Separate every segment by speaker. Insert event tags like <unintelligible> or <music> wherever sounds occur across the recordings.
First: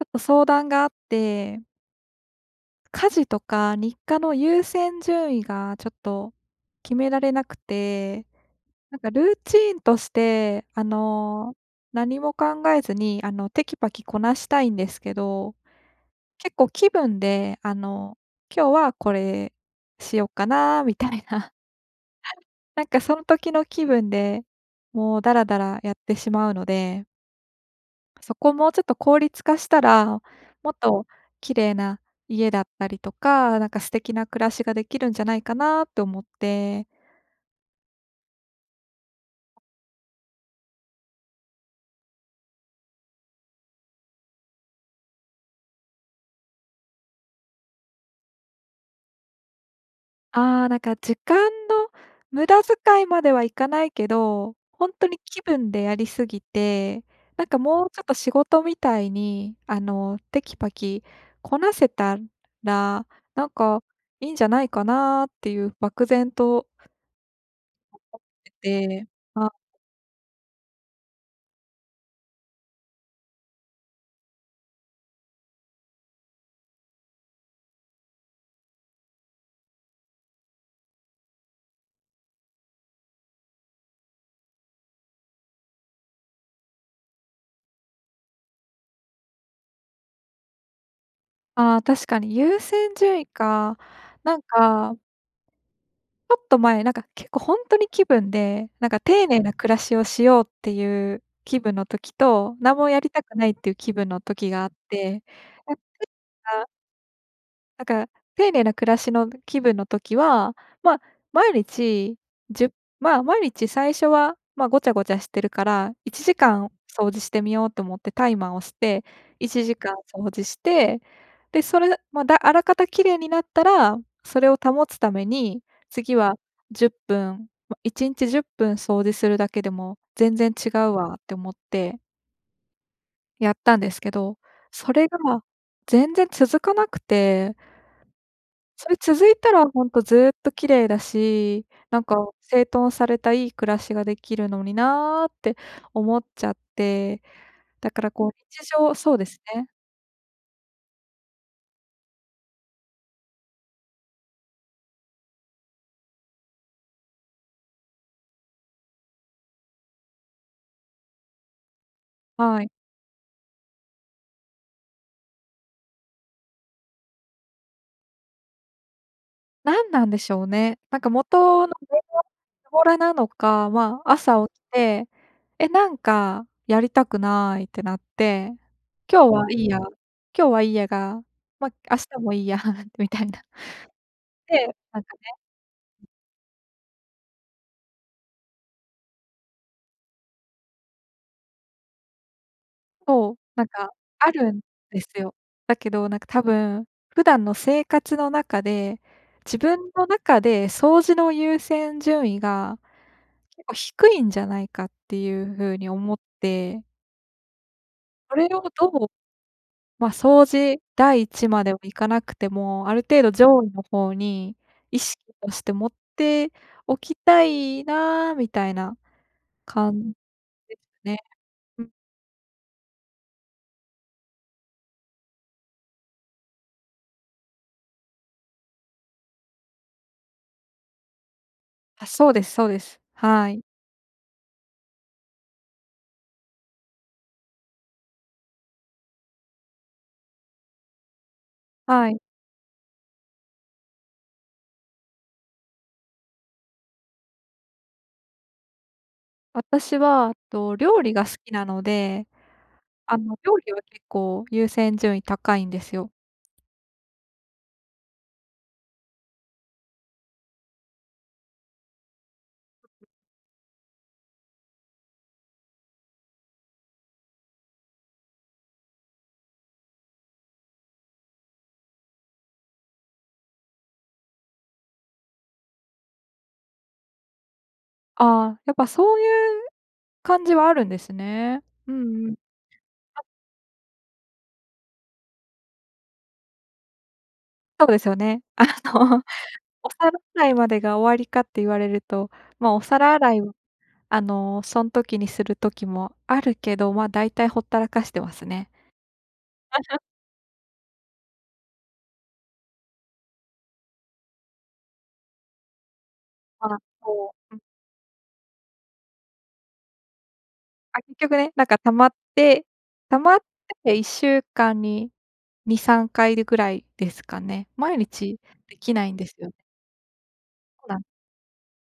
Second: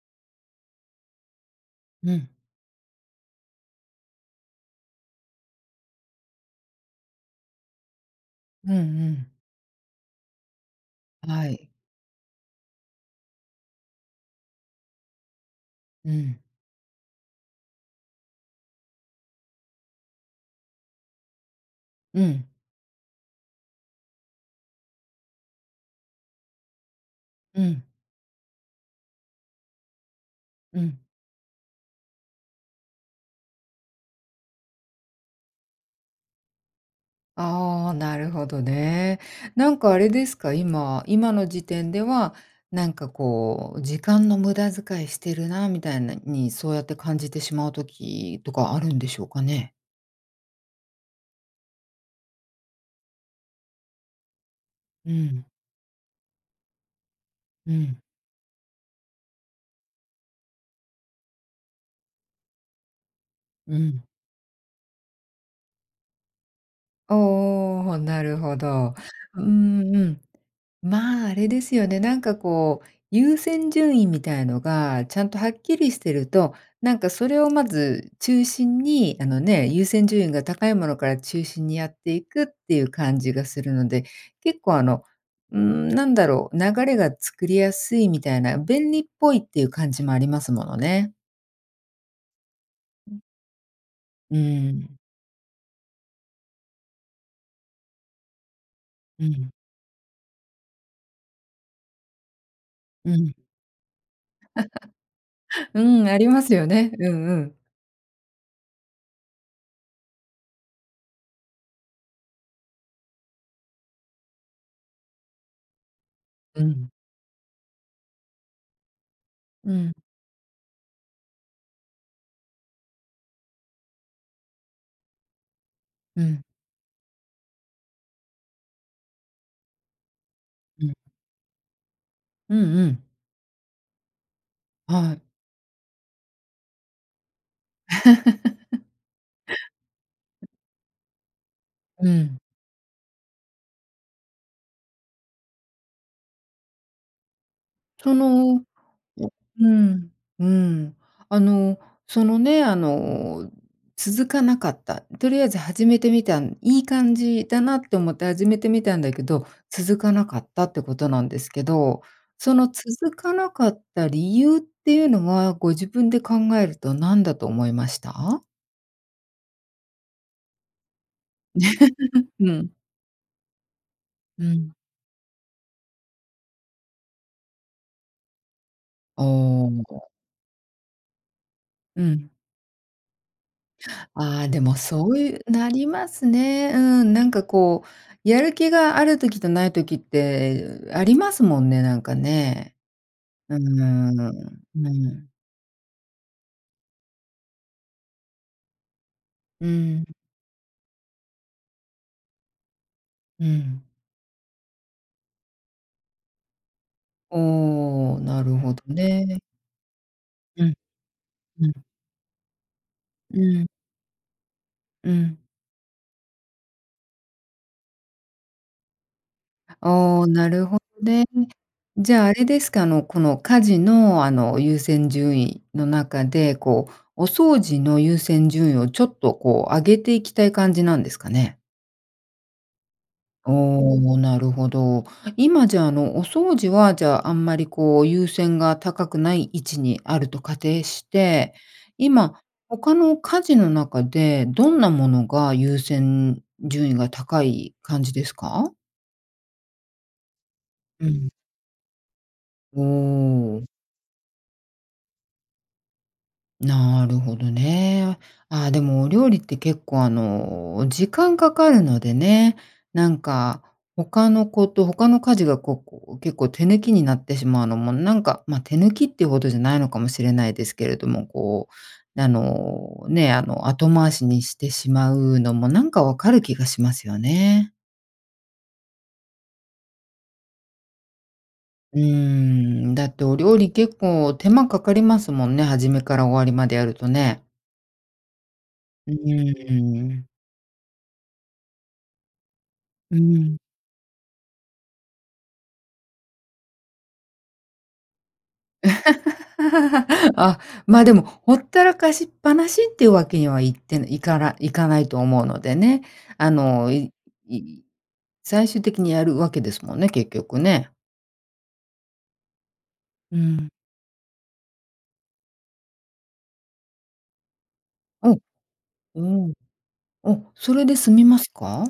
Speaker 1: ちょっと相談があって。
Speaker 2: うん。
Speaker 1: 家事とか、日課の優先順位がちょっと、決められなくて、
Speaker 2: うんう
Speaker 1: なんか
Speaker 2: ん。
Speaker 1: ルーチーンとしてあ
Speaker 2: は
Speaker 1: の、
Speaker 2: い。
Speaker 1: 何も考えずにあのテキパキこなしたいんですけど、
Speaker 2: うん。
Speaker 1: 結構気分で、あの、今日はこれしよっかな？みたいな。
Speaker 2: うん。
Speaker 1: なんかその時の気分で、もうだらだらやってしまうので。
Speaker 2: うん。
Speaker 1: そこもうちょっと効率化したら、もっ
Speaker 2: うん。
Speaker 1: と綺麗な家だったりとか、なんか素敵な暮らしができるんじゃないかなと思って。
Speaker 2: ああ、なるほどね。なんかあれですか？今、今の時点では、なんかこう時間の無駄遣いしてるなみたいなに、そうやって感じてしまう時とかあるんでしょうかね？
Speaker 1: ああ、なんか時間の無駄遣いまではいかないけど、本当
Speaker 2: う
Speaker 1: に気
Speaker 2: ん。
Speaker 1: 分でやりすぎて、なんか
Speaker 2: う
Speaker 1: もうちょ
Speaker 2: ん。
Speaker 1: っと仕事みたいに、あのテキパキこなせたら、なん
Speaker 2: う
Speaker 1: か
Speaker 2: ん。
Speaker 1: いいんじゃないかなっていう漠然と。
Speaker 2: おお、
Speaker 1: 思っ
Speaker 2: なるほ
Speaker 1: て
Speaker 2: ど。
Speaker 1: で、
Speaker 2: う
Speaker 1: あ
Speaker 2: んうんうん、まあ、あれですよね、なんかこう、優先順位みたいのがちゃんとはっきりしてると、なんかそれをまず中心にあのね、優先順位が高いものから中心にやっていくっていう感じがするので、結構あのん、なんだろう、流れが作りやすいみたいな、便利っぽいっていう感じもありますものね。
Speaker 1: あ、確かに優先
Speaker 2: うん。
Speaker 1: 順位か。な
Speaker 2: う
Speaker 1: ん
Speaker 2: ん。
Speaker 1: かちょっと前、なんか結構ほんとに気分で、なんか
Speaker 2: う
Speaker 1: 丁寧な
Speaker 2: ん。
Speaker 1: 暮らしをしようっていう気分の時と、なんもやり
Speaker 2: う
Speaker 1: た
Speaker 2: ん。
Speaker 1: くないっていう気分の時があって、
Speaker 2: <chuckles>
Speaker 1: <unintelligible>
Speaker 2: うん、あります
Speaker 1: あ。
Speaker 2: よね。うんうん。
Speaker 1: なんか、丁寧な暮らしの気分の時は、ま、毎日、じゅま、毎日最初は、ま、ごちゃごちゃしてるからいちじか
Speaker 2: う
Speaker 1: ん
Speaker 2: ん。
Speaker 1: 掃除してみようと思ってタイマー押していち
Speaker 2: う
Speaker 1: じか
Speaker 2: ん。
Speaker 1: ん掃除して、で、それで、だま、あらかた綺麗になったら、それを保つために次
Speaker 2: う
Speaker 1: は
Speaker 2: ん。
Speaker 1: 10分、ま、1日10分掃除するだけでも全然違
Speaker 2: う
Speaker 1: う
Speaker 2: ん。
Speaker 1: わって思って
Speaker 2: うんうん。
Speaker 1: やったんですけど、それ
Speaker 2: は
Speaker 1: が、
Speaker 2: い。
Speaker 1: ま、全然続かなくて。そ
Speaker 2: <laughs>
Speaker 1: れ続いたらほんとずっ
Speaker 2: <unintelligible>
Speaker 1: と綺麗だし、なん
Speaker 2: う
Speaker 1: か
Speaker 2: ん。
Speaker 1: 整頓されたいい暮らしができるのになって思っちゃって、だから
Speaker 2: そ
Speaker 1: こう
Speaker 2: のう
Speaker 1: 日常そうですね。
Speaker 2: うん、うん。あの、そのね、あの、続かなかった、とりあえず始めてみたんいい感じだなと思って始めてみたんだけど、続かなかったってことなんですけど、そ
Speaker 1: は
Speaker 2: の
Speaker 1: い。
Speaker 2: 続かなかった理由っていうのは、ご自分で考えると何だと思いました？
Speaker 1: 何なんでしょうね。なんか元の根が
Speaker 2: <laughs> う
Speaker 1: ず
Speaker 2: ん。
Speaker 1: ぼらなのか、ま、
Speaker 2: う
Speaker 1: 朝起き
Speaker 2: ん。
Speaker 1: て、え、なんかやりたくないってなって、
Speaker 2: あ、
Speaker 1: 今日はいい
Speaker 2: な
Speaker 1: や、
Speaker 2: んか
Speaker 1: 今日はいいやが、ま、明
Speaker 2: う
Speaker 1: 日
Speaker 2: ん。
Speaker 1: もいいやみたいな。
Speaker 2: あ、で
Speaker 1: で、
Speaker 2: も
Speaker 1: なん
Speaker 2: そ
Speaker 1: か
Speaker 2: う
Speaker 1: ね。
Speaker 2: いうなりますね。うん、なんかこうやる気がある時とない時ってありますもんね、なんかね。
Speaker 1: そう、
Speaker 2: うー
Speaker 1: なんか
Speaker 2: ん、
Speaker 1: あるん
Speaker 2: う
Speaker 1: です
Speaker 2: ん。
Speaker 1: よ。だけどなんか多分、普段の生活の中で、自
Speaker 2: う
Speaker 1: 分の
Speaker 2: ん。
Speaker 1: 中で掃除の優先順位が、
Speaker 2: う
Speaker 1: 結構
Speaker 2: ん。
Speaker 1: 低いんじゃないかっていう風に思って。
Speaker 2: お、
Speaker 1: そ
Speaker 2: な
Speaker 1: れ
Speaker 2: る
Speaker 1: を
Speaker 2: ほど
Speaker 1: どう、
Speaker 2: ね。
Speaker 1: ま、掃
Speaker 2: うん。
Speaker 1: 除第一ま
Speaker 2: う
Speaker 1: では
Speaker 2: ん。
Speaker 1: 行かなくても、ある程度
Speaker 2: う
Speaker 1: 上
Speaker 2: ん。
Speaker 1: 位の方に意
Speaker 2: う
Speaker 1: 識
Speaker 2: ん。
Speaker 1: として持っておきたいなみたいな
Speaker 2: あ、
Speaker 1: 感じ
Speaker 2: お、なる
Speaker 1: で
Speaker 2: ほ
Speaker 1: す
Speaker 2: ど
Speaker 1: ね。
Speaker 2: ね。
Speaker 1: うん。
Speaker 2: じゃあ、あれですか、あの、この家事の、あの優先順位の中で、こうお掃除の優先順位をちょっとこう上げていきたい感じなんですかね？
Speaker 1: あ、そうですそうです。はい。
Speaker 2: おお、なるほど。今、じゃ、あの、お掃除は、じゃあ、あんまりこう、優先が高くない位置にあると仮定して、
Speaker 1: はい。
Speaker 2: 今他の家事の中でどんなものが優先順位が高い感じですか？
Speaker 1: 私は、と、料
Speaker 2: う
Speaker 1: 理が
Speaker 2: ん。
Speaker 1: 好きなので、
Speaker 2: う
Speaker 1: あの、
Speaker 2: ー
Speaker 1: 料
Speaker 2: ん。
Speaker 1: 理は結構優先順位高いんですよ。
Speaker 2: なるほどね。あ、でもお料理って結構あの、時間かかるのでね、なんか、他のこと、他の家事が、こう、こう、結構手抜きになってしまうのも、なんか、ま、手抜きっていうほどじゃないのかもしれないですけれども、こうあの、ね、あの、後回しにしてしまうのもなんか分かる気がしますよね。
Speaker 1: あ、やっぱそういう感じはあるんですね。う
Speaker 2: うー
Speaker 1: んうん。
Speaker 2: ん、だってお料理結構手間かかりますもんね、初めから終わりまでやるとね。
Speaker 1: そうですよね。あ
Speaker 2: う
Speaker 1: のお
Speaker 2: ー
Speaker 1: 皿
Speaker 2: ん。
Speaker 1: 洗いまでが終わりかって言われると、ま、お皿
Speaker 2: う
Speaker 1: 洗いを、
Speaker 2: ん。
Speaker 1: あの、そん時にする時もあるけど、ま、大体、ほったらかしてますね。<laughs>
Speaker 2: <laughs> あ、ま、でもほったらかしっぱなしっていうわけにはいっていからいかないと思うのでね、あ
Speaker 1: あ、
Speaker 2: の、い
Speaker 1: そう、う
Speaker 2: い
Speaker 1: ん。
Speaker 2: い最終的にやるわけですもんね、結局ね。
Speaker 1: あ、結局ね、なんか溜まって、溜ま
Speaker 2: う
Speaker 1: って
Speaker 2: ん。
Speaker 1: て1週間に2、3回で、ぐらいですかね。毎
Speaker 2: お、
Speaker 1: 日できないん
Speaker 2: う
Speaker 1: ですよ
Speaker 2: ん。
Speaker 1: ね。
Speaker 2: あ、それ
Speaker 1: そう
Speaker 2: で
Speaker 1: なん。
Speaker 2: 済みますか？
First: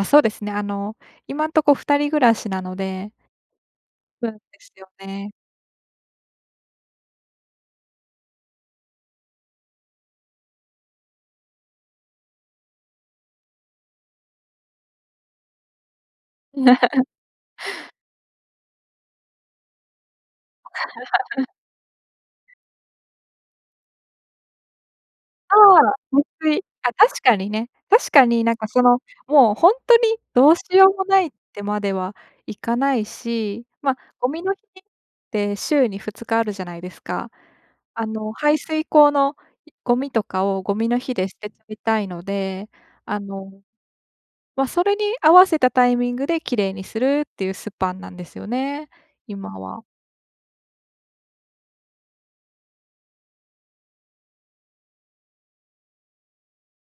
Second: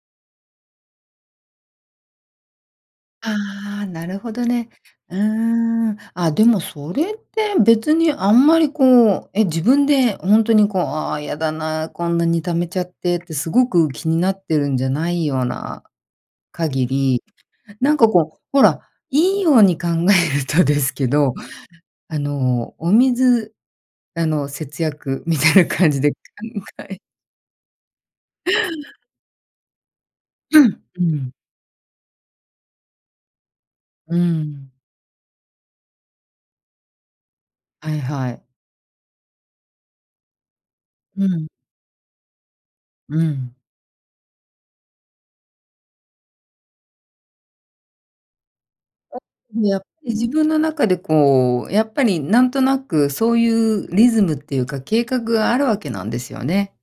Speaker 1: あ、そうですね。あの、今んとこ2人暮らしなので
Speaker 2: ああ、なる
Speaker 1: そ
Speaker 2: ほ
Speaker 1: うで
Speaker 2: どね。
Speaker 1: すよ
Speaker 2: うー
Speaker 1: ね。
Speaker 2: ん、ああ、でもそれって別にあんまり、こう、え、自分でほんとにこう、ああ、やだな、こんなに溜めちゃってってすごく気になってるんじゃないような限
Speaker 1: <laughs>
Speaker 2: り、なんか、こう、ほらいいように考えるとですけど、
Speaker 1: <laughs>
Speaker 2: あの、お水、あの、節約みたい
Speaker 1: あ
Speaker 2: な感
Speaker 1: あ、
Speaker 2: じで考
Speaker 1: 節水。あ、
Speaker 2: え
Speaker 1: 確かにね。確かになんかその、もうほんとにどうし
Speaker 2: うん、
Speaker 1: よう
Speaker 2: う
Speaker 1: もないっ
Speaker 2: ん。
Speaker 1: てまではいかないし、ま、
Speaker 2: うー
Speaker 1: ゴミの日
Speaker 2: ん。
Speaker 1: って週に2日あるじゃないですか。
Speaker 2: はい
Speaker 1: あ
Speaker 2: は
Speaker 1: の、
Speaker 2: い。
Speaker 1: 排水溝のゴミとかをゴミの日
Speaker 2: う
Speaker 1: で捨
Speaker 2: ん。
Speaker 1: てちゃいたいので、あ
Speaker 2: う
Speaker 1: の、
Speaker 2: ん。
Speaker 1: ま、それに合わせたタイミングで綺麗にするっていうスパンなんですよね、
Speaker 2: あ、
Speaker 1: 今
Speaker 2: ん、やっ、
Speaker 1: は。
Speaker 2: 自分の中で、こう、やっぱりなんとなくそういうリズムっていうか計画があるわけなんですよね。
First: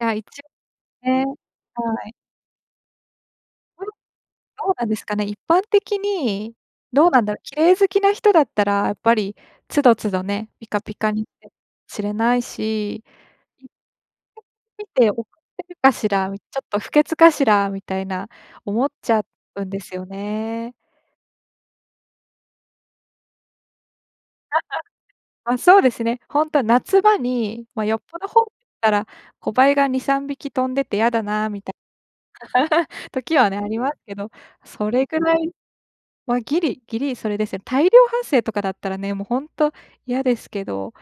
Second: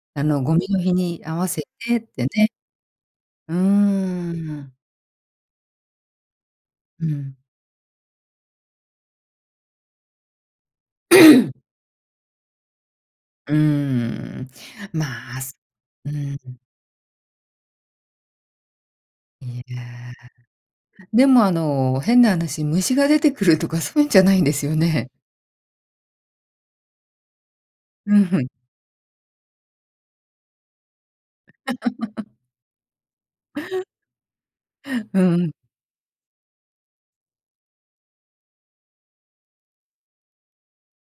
Speaker 1: いや、
Speaker 2: あ
Speaker 1: 一
Speaker 2: の、ゴミの日
Speaker 1: 応
Speaker 2: に
Speaker 1: ね、
Speaker 2: 合わせ
Speaker 1: は
Speaker 2: てっ
Speaker 1: い。
Speaker 2: てね。うー
Speaker 1: ああ、ど
Speaker 2: ん。
Speaker 1: うなんですかね、一般的に
Speaker 2: う
Speaker 1: どうなんだ
Speaker 2: ん。
Speaker 1: ろう。綺麗好きな人だったらやっぱり都度都度ねピカピカにして、
Speaker 2: <clears throat>
Speaker 1: しれないし。
Speaker 2: うー
Speaker 1: <unintelligible>
Speaker 2: ん、
Speaker 1: みておく
Speaker 2: まあ、
Speaker 1: っ
Speaker 2: す
Speaker 1: てるかし
Speaker 2: う
Speaker 1: ら、ち
Speaker 2: ーん。
Speaker 1: ょっと不潔かしらみたいな、思っちゃ
Speaker 2: い
Speaker 1: うんで
Speaker 2: や、
Speaker 1: すよね。
Speaker 2: でも、あの、変な話虫が出てくるとかそうゆんじゃないんで
Speaker 1: <laughs>
Speaker 2: すよね？
Speaker 1: ま、そうですね。ほんと夏場に、ま、よっ
Speaker 2: う
Speaker 1: ぽ
Speaker 2: ん、
Speaker 1: ど
Speaker 2: ふ
Speaker 1: 放っ
Speaker 2: ん。
Speaker 1: たら、小バエが2、3匹飛んでてやだなみた
Speaker 2: <laughs>
Speaker 1: <laughs> 時はねありますけど、それぐ
Speaker 2: う
Speaker 1: らい
Speaker 2: ん。
Speaker 1: は、ギリ、ギリそれですね。大量発生とかだったらね、も、ほんと嫌ですけど、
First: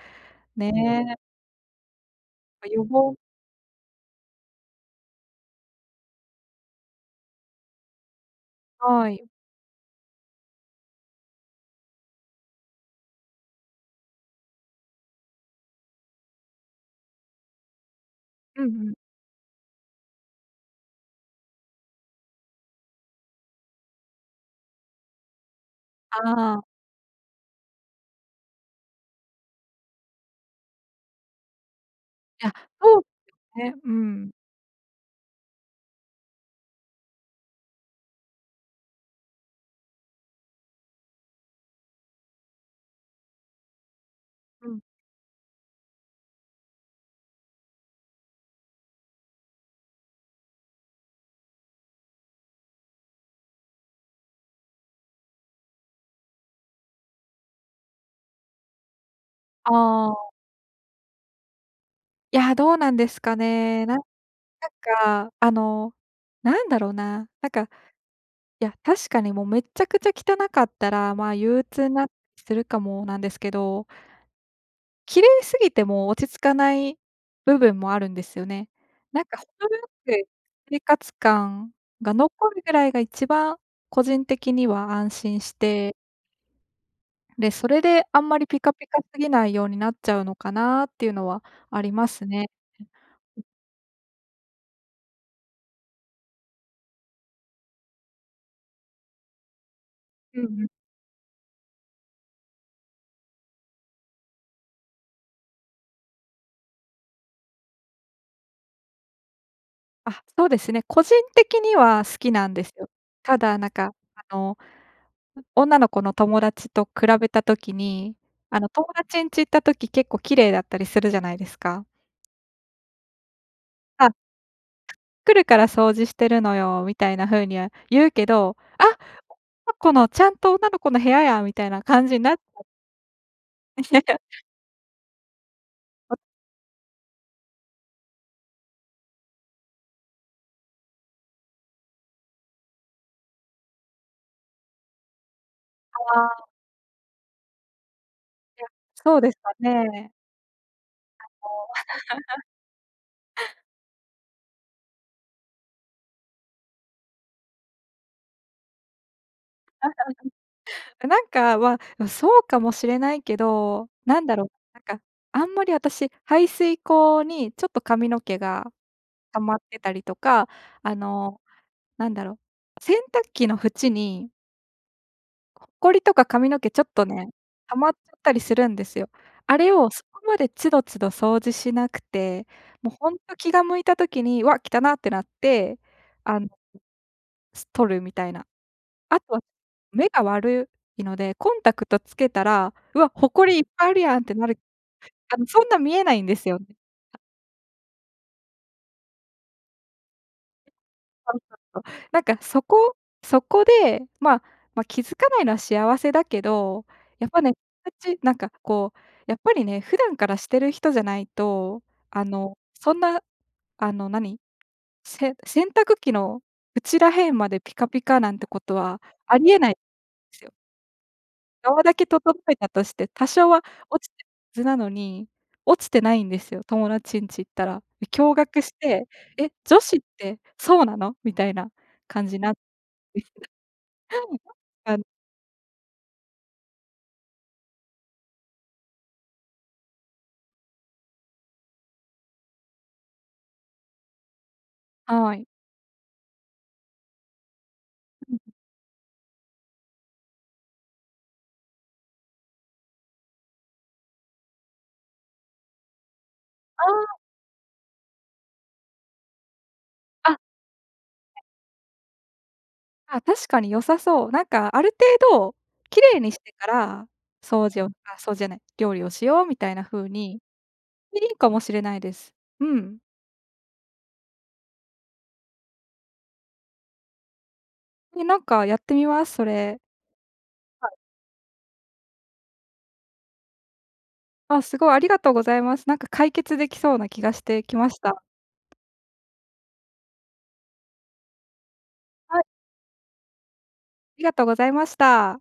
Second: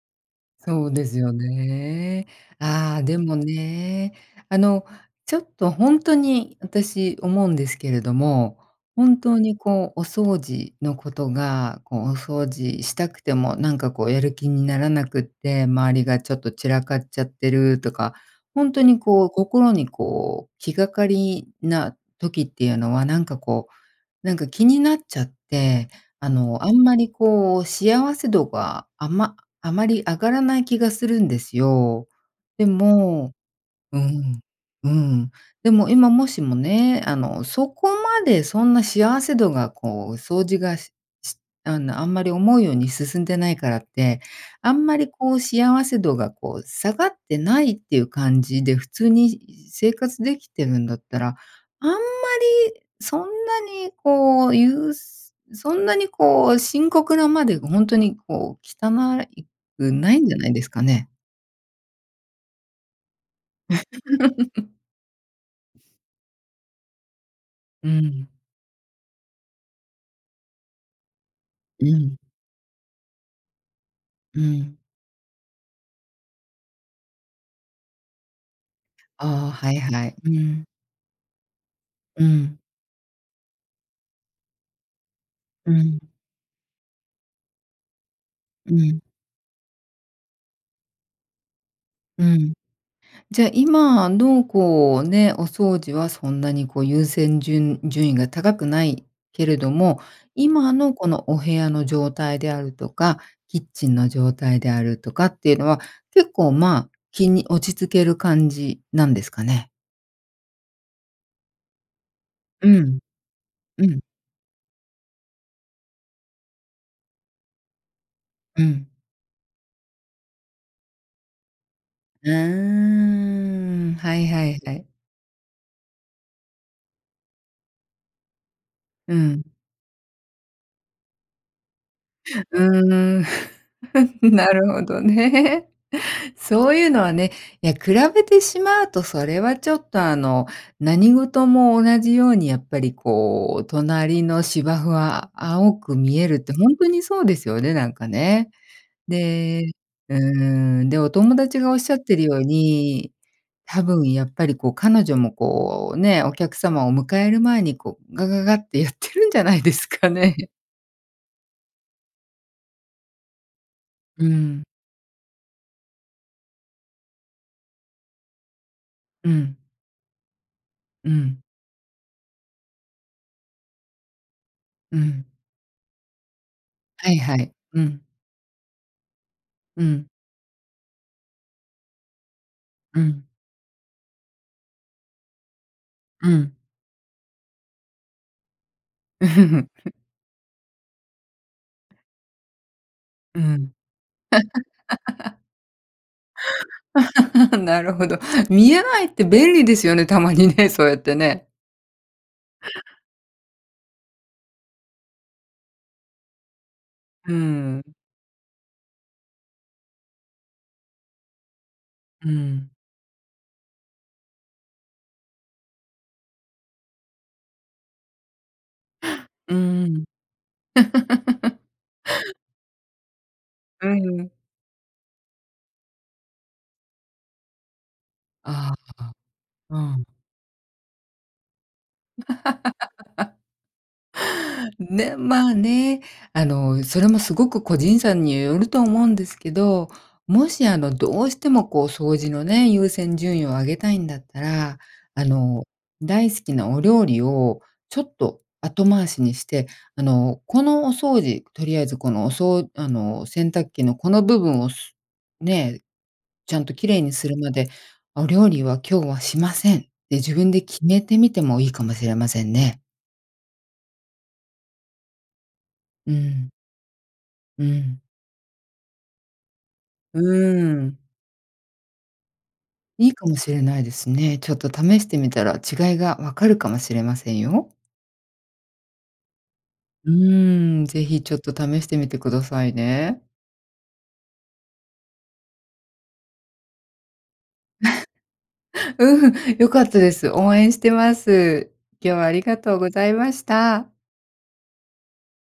Speaker 2: そうで
Speaker 1: ね。
Speaker 2: すよね。
Speaker 1: あ、予
Speaker 2: ああ、
Speaker 1: 防
Speaker 2: でもね、あの、ちょっとほんとに私思うんですけれども、
Speaker 1: は
Speaker 2: 本
Speaker 1: い。
Speaker 2: 当に、こう、お掃除のことが、こう、お掃除したくてもなんかこうやる気にならなくって、周りがちょっと散らかっちゃってるとか、
Speaker 1: うん
Speaker 2: ほんと
Speaker 1: うん。
Speaker 2: に、こう、心に、こう、気がかりな時っていうのはなんか、こう、なんか気になっちゃって、あ
Speaker 1: ああ。
Speaker 2: の、あんまりこう幸せ度があまあまり上がらない気がするんですよ。
Speaker 1: いや
Speaker 2: で
Speaker 1: うん、
Speaker 2: も、
Speaker 1: ね、う
Speaker 2: う
Speaker 1: ん。
Speaker 2: ん、うん、でも今もしもね、あの、そこまでそんな幸せ度が、こう、掃除がししあの、あんまり思うように進んでないからって、
Speaker 1: う
Speaker 2: あ
Speaker 1: ん。
Speaker 2: んまりこう幸せ度がこう下がってないっていう感じで、普通に生活できてるんだったら、あんまりそんなにこうゆうそんなにこう深刻なまでほんとにこう汚いく
Speaker 1: あ
Speaker 2: ないん
Speaker 1: あ。
Speaker 2: じゃないですかね？
Speaker 1: いや、どうなんですかね。なんなん
Speaker 2: <laughs>
Speaker 1: か、あの、なんだろうな、なんか
Speaker 2: うん。
Speaker 1: いや、確かに、もう、めっちゃくちゃ汚かったら、まあ、憂
Speaker 2: う
Speaker 1: 鬱にな
Speaker 2: ん。
Speaker 1: するかもなんですけど。
Speaker 2: うん。
Speaker 1: 綺麗すぎても落ち着かない部分もあるんですよね。なんか
Speaker 2: ああ、は
Speaker 1: 程
Speaker 2: い
Speaker 1: よ
Speaker 2: はい。
Speaker 1: く
Speaker 2: うん。
Speaker 1: 生活感が
Speaker 2: う
Speaker 1: 残
Speaker 2: ん。
Speaker 1: るぐらいが1番個人的には安心し
Speaker 2: う
Speaker 1: て
Speaker 2: ん。
Speaker 1: で、それで、あんまりピ
Speaker 2: う
Speaker 1: カピカ
Speaker 2: ん。
Speaker 1: すぎないようになっちゃうのかなっていうのはありま
Speaker 2: う
Speaker 1: すね。
Speaker 2: ん。
Speaker 1: ん、ん。
Speaker 2: じゃ、今の、こうね、お掃除はそんなに、こう、優先順順位が高くないけれども、
Speaker 1: うんうん。
Speaker 2: 今の、この、お部屋の状態であるとか、キッチンの状態であるとかっていうのは、結構、まあ、気に落ち着ける感じなんですかね。
Speaker 1: あ、そうですね。個人的には好きなんで
Speaker 2: う
Speaker 1: すよ。
Speaker 2: ん。
Speaker 1: ただ、なん
Speaker 2: う
Speaker 1: か、
Speaker 2: ん。
Speaker 1: あの、う女の子の友達と比べた時に、あ
Speaker 2: う
Speaker 1: の、友
Speaker 2: ん。
Speaker 1: 達んち行った時、結構綺麗だったりするじゃないですか。
Speaker 2: うーん。
Speaker 1: あ。
Speaker 2: はいはいはい。
Speaker 1: 「来るから掃除してるのよ」みたいな風には言うけど、あ、
Speaker 2: うん。
Speaker 1: の、この、ちゃんと女の子の部屋や、みたいな感じになっ
Speaker 2: う
Speaker 1: た。
Speaker 2: ーん。<laughs>
Speaker 1: <laughs>
Speaker 2: なるほどね。
Speaker 1: あ。
Speaker 2: そういうのはね。や、比べてしまうとそれはちょっと、あの、何事も同じように、やっぱり、こう、隣の芝生は青く見え
Speaker 1: あ
Speaker 2: るっ
Speaker 1: あ。
Speaker 2: てほんとにそうですよね、なんかね。
Speaker 1: いや、そうですか
Speaker 2: で
Speaker 1: ね。
Speaker 2: うーん。で、お友達が
Speaker 1: あの。
Speaker 2: おっしゃってるよう
Speaker 1: <laughs>
Speaker 2: に、多分やっぱり、こう、彼女も、こう、ね。お客様を迎える前に、こう、ガガガってやってるんじゃないですかね。
Speaker 1: <laughs>。あ、なんかはそうかもしれないけど、な
Speaker 2: う
Speaker 1: んだろう。
Speaker 2: ん。
Speaker 1: なんか、あんまり私、排水溝にちょっと髪の毛が
Speaker 2: う
Speaker 1: 溜まっ
Speaker 2: ん。
Speaker 1: てたりとか、あ
Speaker 2: うん。
Speaker 1: の、なんだろう、洗濯機の縁に
Speaker 2: うん。
Speaker 1: ほこりとか髪の毛ちょっと
Speaker 2: はい
Speaker 1: ね、
Speaker 2: はい。
Speaker 1: 溜
Speaker 2: う
Speaker 1: まっち
Speaker 2: ん。
Speaker 1: ゃったりするんですよ。あれ
Speaker 2: う
Speaker 1: をそ
Speaker 2: ん。
Speaker 1: こまで都度都度掃除しなくて、もう
Speaker 2: う
Speaker 1: ほん
Speaker 2: ん。
Speaker 1: と気が向いた時に、わっ、汚なってなって、
Speaker 2: う
Speaker 1: あの。
Speaker 2: ん。
Speaker 1: す取るみたいな。あ
Speaker 2: <laughs>
Speaker 1: と、
Speaker 2: ふ。
Speaker 1: 目が悪いので、コンタクトつけたら、うわ、
Speaker 2: う
Speaker 1: 誇りいっ
Speaker 2: ん。
Speaker 1: ぱいあるやんってなるあの、そんな見えないんですよね。
Speaker 2: <laughs> なるほど。見えないって便利ですよねたまにね、そうやってね。
Speaker 1: なんか、とそこそこで、まま、気づかないのは幸せだけど、やっ
Speaker 2: う
Speaker 1: ぱね <unintelligible>
Speaker 2: ー
Speaker 1: かん
Speaker 2: ん。
Speaker 1: じなんか、こう、やっぱりね、普段からしてる人じゃないと、あ
Speaker 2: う
Speaker 1: の、
Speaker 2: ん。
Speaker 1: そんなあの何、せ洗濯機の内ら辺までピカピカなんてことはあり
Speaker 2: うー
Speaker 1: えない
Speaker 2: ん。
Speaker 1: すよ。
Speaker 2: <laughs>
Speaker 1: 側だけ整えたとして、多少は
Speaker 2: う
Speaker 1: 落ちて
Speaker 2: ー
Speaker 1: る
Speaker 2: ん。
Speaker 1: はずなのに落ちてないんですよ、友達んち行ったら。驚愕し
Speaker 2: あああ
Speaker 1: て、
Speaker 2: あ、
Speaker 1: え、女子
Speaker 2: う
Speaker 1: っ
Speaker 2: ん。
Speaker 1: てそうなの？みたいな感じになって
Speaker 2: <laughs>
Speaker 1: <unintelligible> あの
Speaker 2: ね、まね、あの、それもすごく、個人差によると思うんですけど、もし、あの、どうしてもこう、掃除のね、優先順位を上げたいんだったら、あ
Speaker 1: はい。
Speaker 2: の、大好きなお料理をちょっ
Speaker 1: うん。
Speaker 2: と後回しにして、あの、この、お掃除、とりあえず、このおそうあの洗濯機のこの部分をすね、ちゃんと
Speaker 1: あ
Speaker 2: 綺麗に
Speaker 1: あ。
Speaker 2: するまで、お料理は今日はしません。って
Speaker 1: あ、
Speaker 2: 自
Speaker 1: は
Speaker 2: 分
Speaker 1: い。
Speaker 2: で決めてみてもいいかもしれませんね。
Speaker 1: あ、確かに良さそう、なんか、ある程度綺
Speaker 2: う
Speaker 1: 麗にし
Speaker 2: ん。
Speaker 1: てから
Speaker 2: う
Speaker 1: 掃除を
Speaker 2: ん。
Speaker 1: あ、掃除じゃない、料理をしようみたいな風
Speaker 2: う
Speaker 1: に、
Speaker 2: ーん。
Speaker 1: いいかもしれないです。うん。
Speaker 2: いいかもしれないですね。ちょっと試してみたら違いが分かるかもしれませんよ。
Speaker 1: ね、なんかやってみます、それ。
Speaker 2: うーん、
Speaker 1: はい。
Speaker 2: 是非ちょっと試してみてくださいね。
Speaker 1: あ、すごい、ありがとうございます。なんか解決できそうな気がしてきました。
Speaker 2: <laughs> うん、良かったです。応援してます。今日はあ
Speaker 1: は
Speaker 2: り
Speaker 1: い。
Speaker 2: がとうございました。
Speaker 1: ありがとうございました。